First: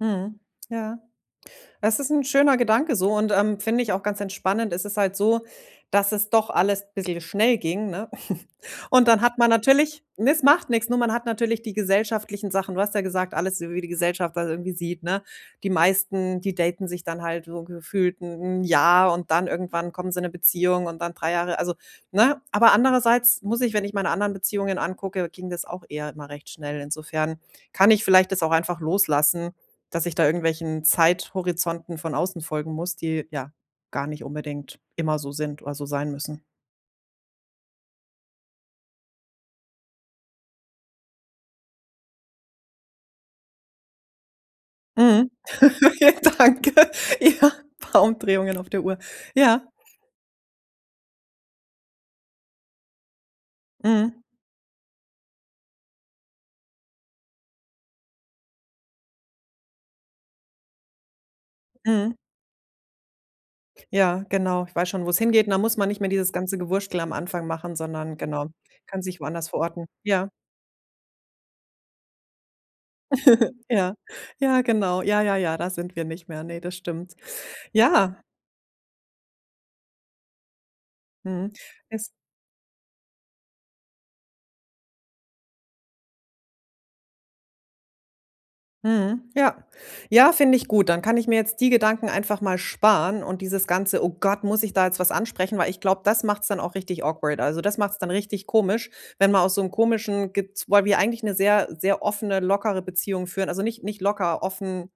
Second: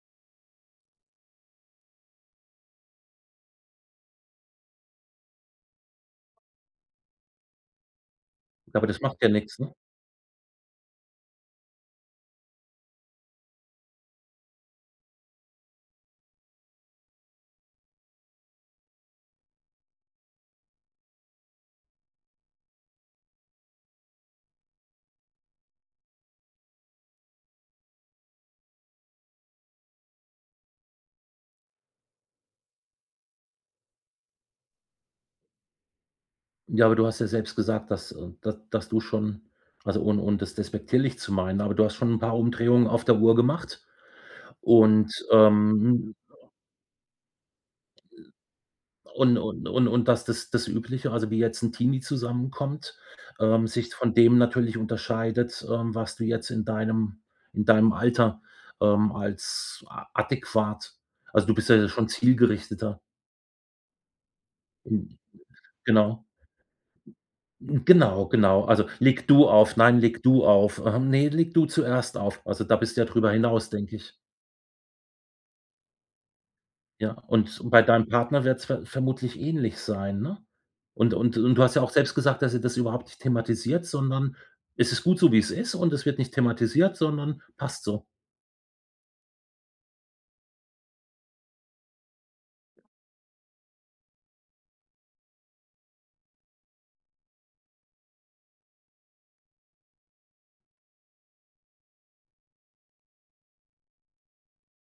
Mhm. Ja, das ist 'n schöner Gedanke so und, ähm, finde ich auch ganz entspannend. Es ist halt so, dass es doch alles bisschen schnell ging, ne? Aber das Und macht dann ja hat man nix, ne? natürlich ne, es macht nix, nur man hat natürlich die gesellschaftlichen Sachen. Du hast ja gesagt, alles wie die Gesellschaft das irgendwie sieht, ne? Die meisten, die daten sich dann halt wo gefühlt 'n 'n Jahr und dann irgendwann kommen sie in 'ne Beziehung und dann 3 Jahre also, ne? Aber andererseits muss ich wenn ich meine anderen Beziehungen angucke, ging das auch eher immer recht schnell. Insofern kann ich vielleicht das auch einfach loslassen, dass ich da irgendwelchen Zeithorizonten von außen folgen muss, die, ja, gar nicht unbedingt immer so sind oder so sein müssen. Ja, aber du hast ja selbst gesagt, dass, äh d dass du schon also, ohn ohne und das despektierlich zu meinen, aber du hast schon 'n paar Umdrehungen auf der Uhr gemacht und, Mhm. ähm Danke. Ja, paar Ä Umdrehungen auf der Uhr. Und Ja. und und und das das das Übliche, also, wie jetzt 'n Teenie zusammen kommt, ähm, sich von Mhm. dem natürlich unterscheidet, ähm, was du jetzt in deinem in deinem Alter, ähm, als a adäquat also, du bist ja jetzt schon Mhm. zielgerichteter. Ja, genau, ich weiß schon, wo's Hm. hingeht, da muss man nicht mehr Genau. dieses ganze Gewurschtel am Anfang machen, sondern Genau, genau, genau. Also, kann sich „leg du woanders auf.“ verorten. „Nein, leg Ja. du auf.“ Ähm, „ne, leg du zuerst auf.“ Also, da bist du ja drüber hinaus, Ja, denke ich. ja, genau. Ja, ja, ja, da sind wir nicht mehr. Ne, das Ja, stimmt. und bei deinem Ja. Partner wird es ver vermutlich ähnlich sein, ne? Und und Mhm, und du hast ja auch es. selbst gesagt, dass ihr das überhaupt nicht thematisiert, sondern es ist gut so, wie es ist und es wird nicht thematisiert, sondern passt so. Mhm. Ja, ja, finde ich gut. Dann kann ich mir jetzt die Gedanken einfach mal sparen und dieses ganze: „Oh Gott, muss ich da jetzt was ansprechen?“ Weil ich glaube, das macht's dann auch richtig awkward. Also das macht's dann richtig komisch, wenn man aus so 'nem komischen, gez weil wir eigentlich 'ne sehr, sehr offene, lockere Beziehung führen. Also nicht nicht locker, offen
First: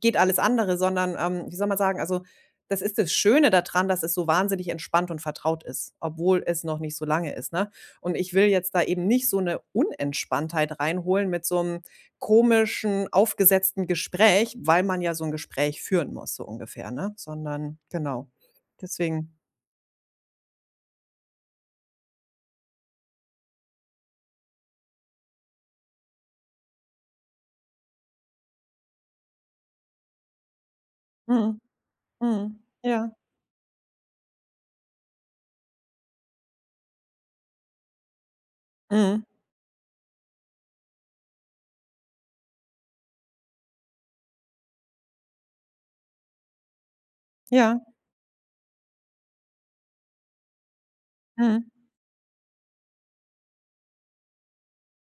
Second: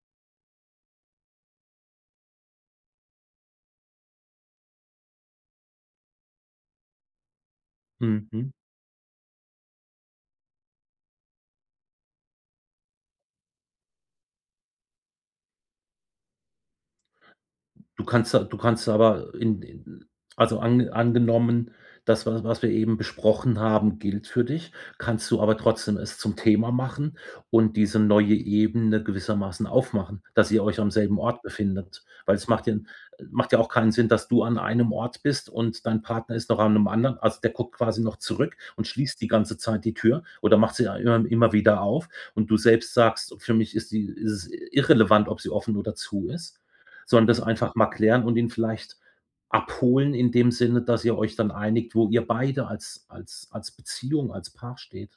geht alles andere, sondern, ähm, wie soll man sagen? Also, das ist das Schöne dadran, dass es so wahnsinnig entspannt und vertraut ist, obwohl es noch nicht so lange ist, ne? Und Mhm, ich will mhm. jetzt da eben nicht so 'ne Unentspanntheit reinholen mit so 'nem komischen, aufgesetzten Gespräch, weil man ja so 'n Gespräch führen muss so ungefähr, ne? Sondern Du genau. kannst a du kannst Deswegen. aber in in also, an angenommen, das was was wir eben besprochen haben, gilt für dich, kannst du aber trotzdem es zum Thema machen und diese neue Ebene gewissermaßen aufmachen, dass ihr euch am selben Ort Mhm. befindet. Weil es Mhm. macht den Ja. macht ja auch keinen Sinn, dass du an einem Ort bist und dein Partner ist noch an 'nem anderen. Also, der guckt quasi noch zurück und schließt Mhm. die ganze Zeit die Tür oder macht sie a immer immer wieder auf. Und du selbst sagst: „Für mich ist sie ist es irrelevant, ob sie offen oder zu ist“, sondern das einfach Ja. mal klären und ihn vielleicht abholen in dem Sinne, dass ihr euch dann Mhm. einigt, wo ihr beide als als als Beziehung, als Paar steht.